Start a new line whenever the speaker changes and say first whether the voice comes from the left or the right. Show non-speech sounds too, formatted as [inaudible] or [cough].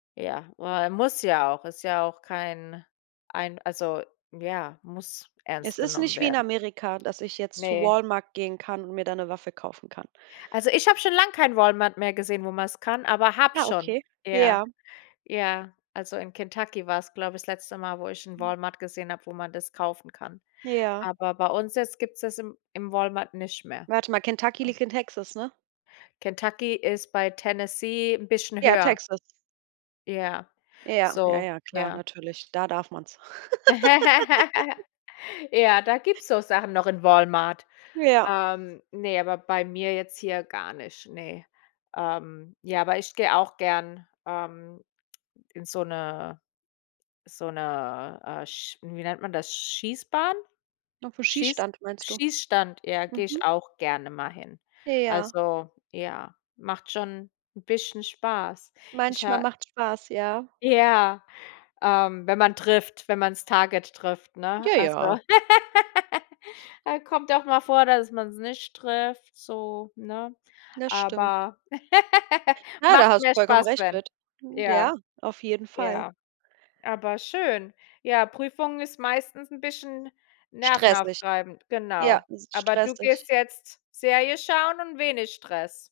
left: Ja, äh, muss ja auch ist ja auch kein ein, also, ja muss
right: Es
left: ernst
right: ist
left: genommen
right: nicht wie in
left: werden.
right: Amerika, dass ich jetzt zu
left: Ne.
right: Walmart gehen kann und mir da 'ne Waffe kaufen kann.
left: Also, ich habe schon lang keinen Walmart mehr gesehen, wo man's kann, aber habe
right: Ja,
left: schon.
right: okay.
left: Ja,
right: Ja.
left: ja, also in Kentucky war's, glaube ich, das letzte Mal, wo ich 'n
right: Mhm.
left: Walmart gesehen habe, wo man das kaufen kann.
right: Ja.
left: Aber bei uns jetzt gibt's das im im Walmart nicht mehr.
right: Warte mal, Kentucky
left: [unintelligible]
right: liegt in Texas, ne?
left: Kentucky ist bei Tennessee 'n bisschen
right: Ja,
left: höher.
right: Texas.
left: Ja,
right: Ja, ja,
left: so,
right: ja, klar,
left: ja.
right: natürlich. Da darf man's. [laughs]
left: [laughs] Ja, da gibt's so Sachen noch in Walmart.
right: Ja.
left: Ähm ne, aber bei mir jetzt hier gar nicht, ne. Ähm, ja, aber ich gehe auch gern, ähm, in so 'ne so 'ne, äh, sch hm, wie nennt man das, Schießbahn?
right: Auf 'n
left: Schieß
right: Schießstand meinst du?
left: Schießstand, ja, gehe ich
right: Mhm.
left: auch gerne mal hin.
right: Ja.
left: Also ja, macht schon 'n bisschen Spaß. Ich
right: Manchmal
left: ha
right: macht's Spaß, ja.
left: Ja, ähm wenn man trifft, wenn man's Target trifft, ne?
right: Ja,
left: Also,
right: ja.
left: [laughs] äh, kommt auch mal vor, dass man's nicht trifft so, ne?
right: Das stimmt.
left: Aber [laughs]
right: Ja, da
left: macht
right: hast du
left: mehr
right: vollkommen
left: Spaß,
right: recht
left: wenn.
right: mit. Hm,
left: Ja,
right: ja, auf jeden Fall.
left: ja, aber schön. Ja, Prüfung ist meistens 'n bisschen
right: Stressig.
left: nervenaufreibend,
right: Ja,
left: genau.
right: ist
left: Aber du
right: stressig.
left: gehst jetzt Serie schauen und wenig Stress.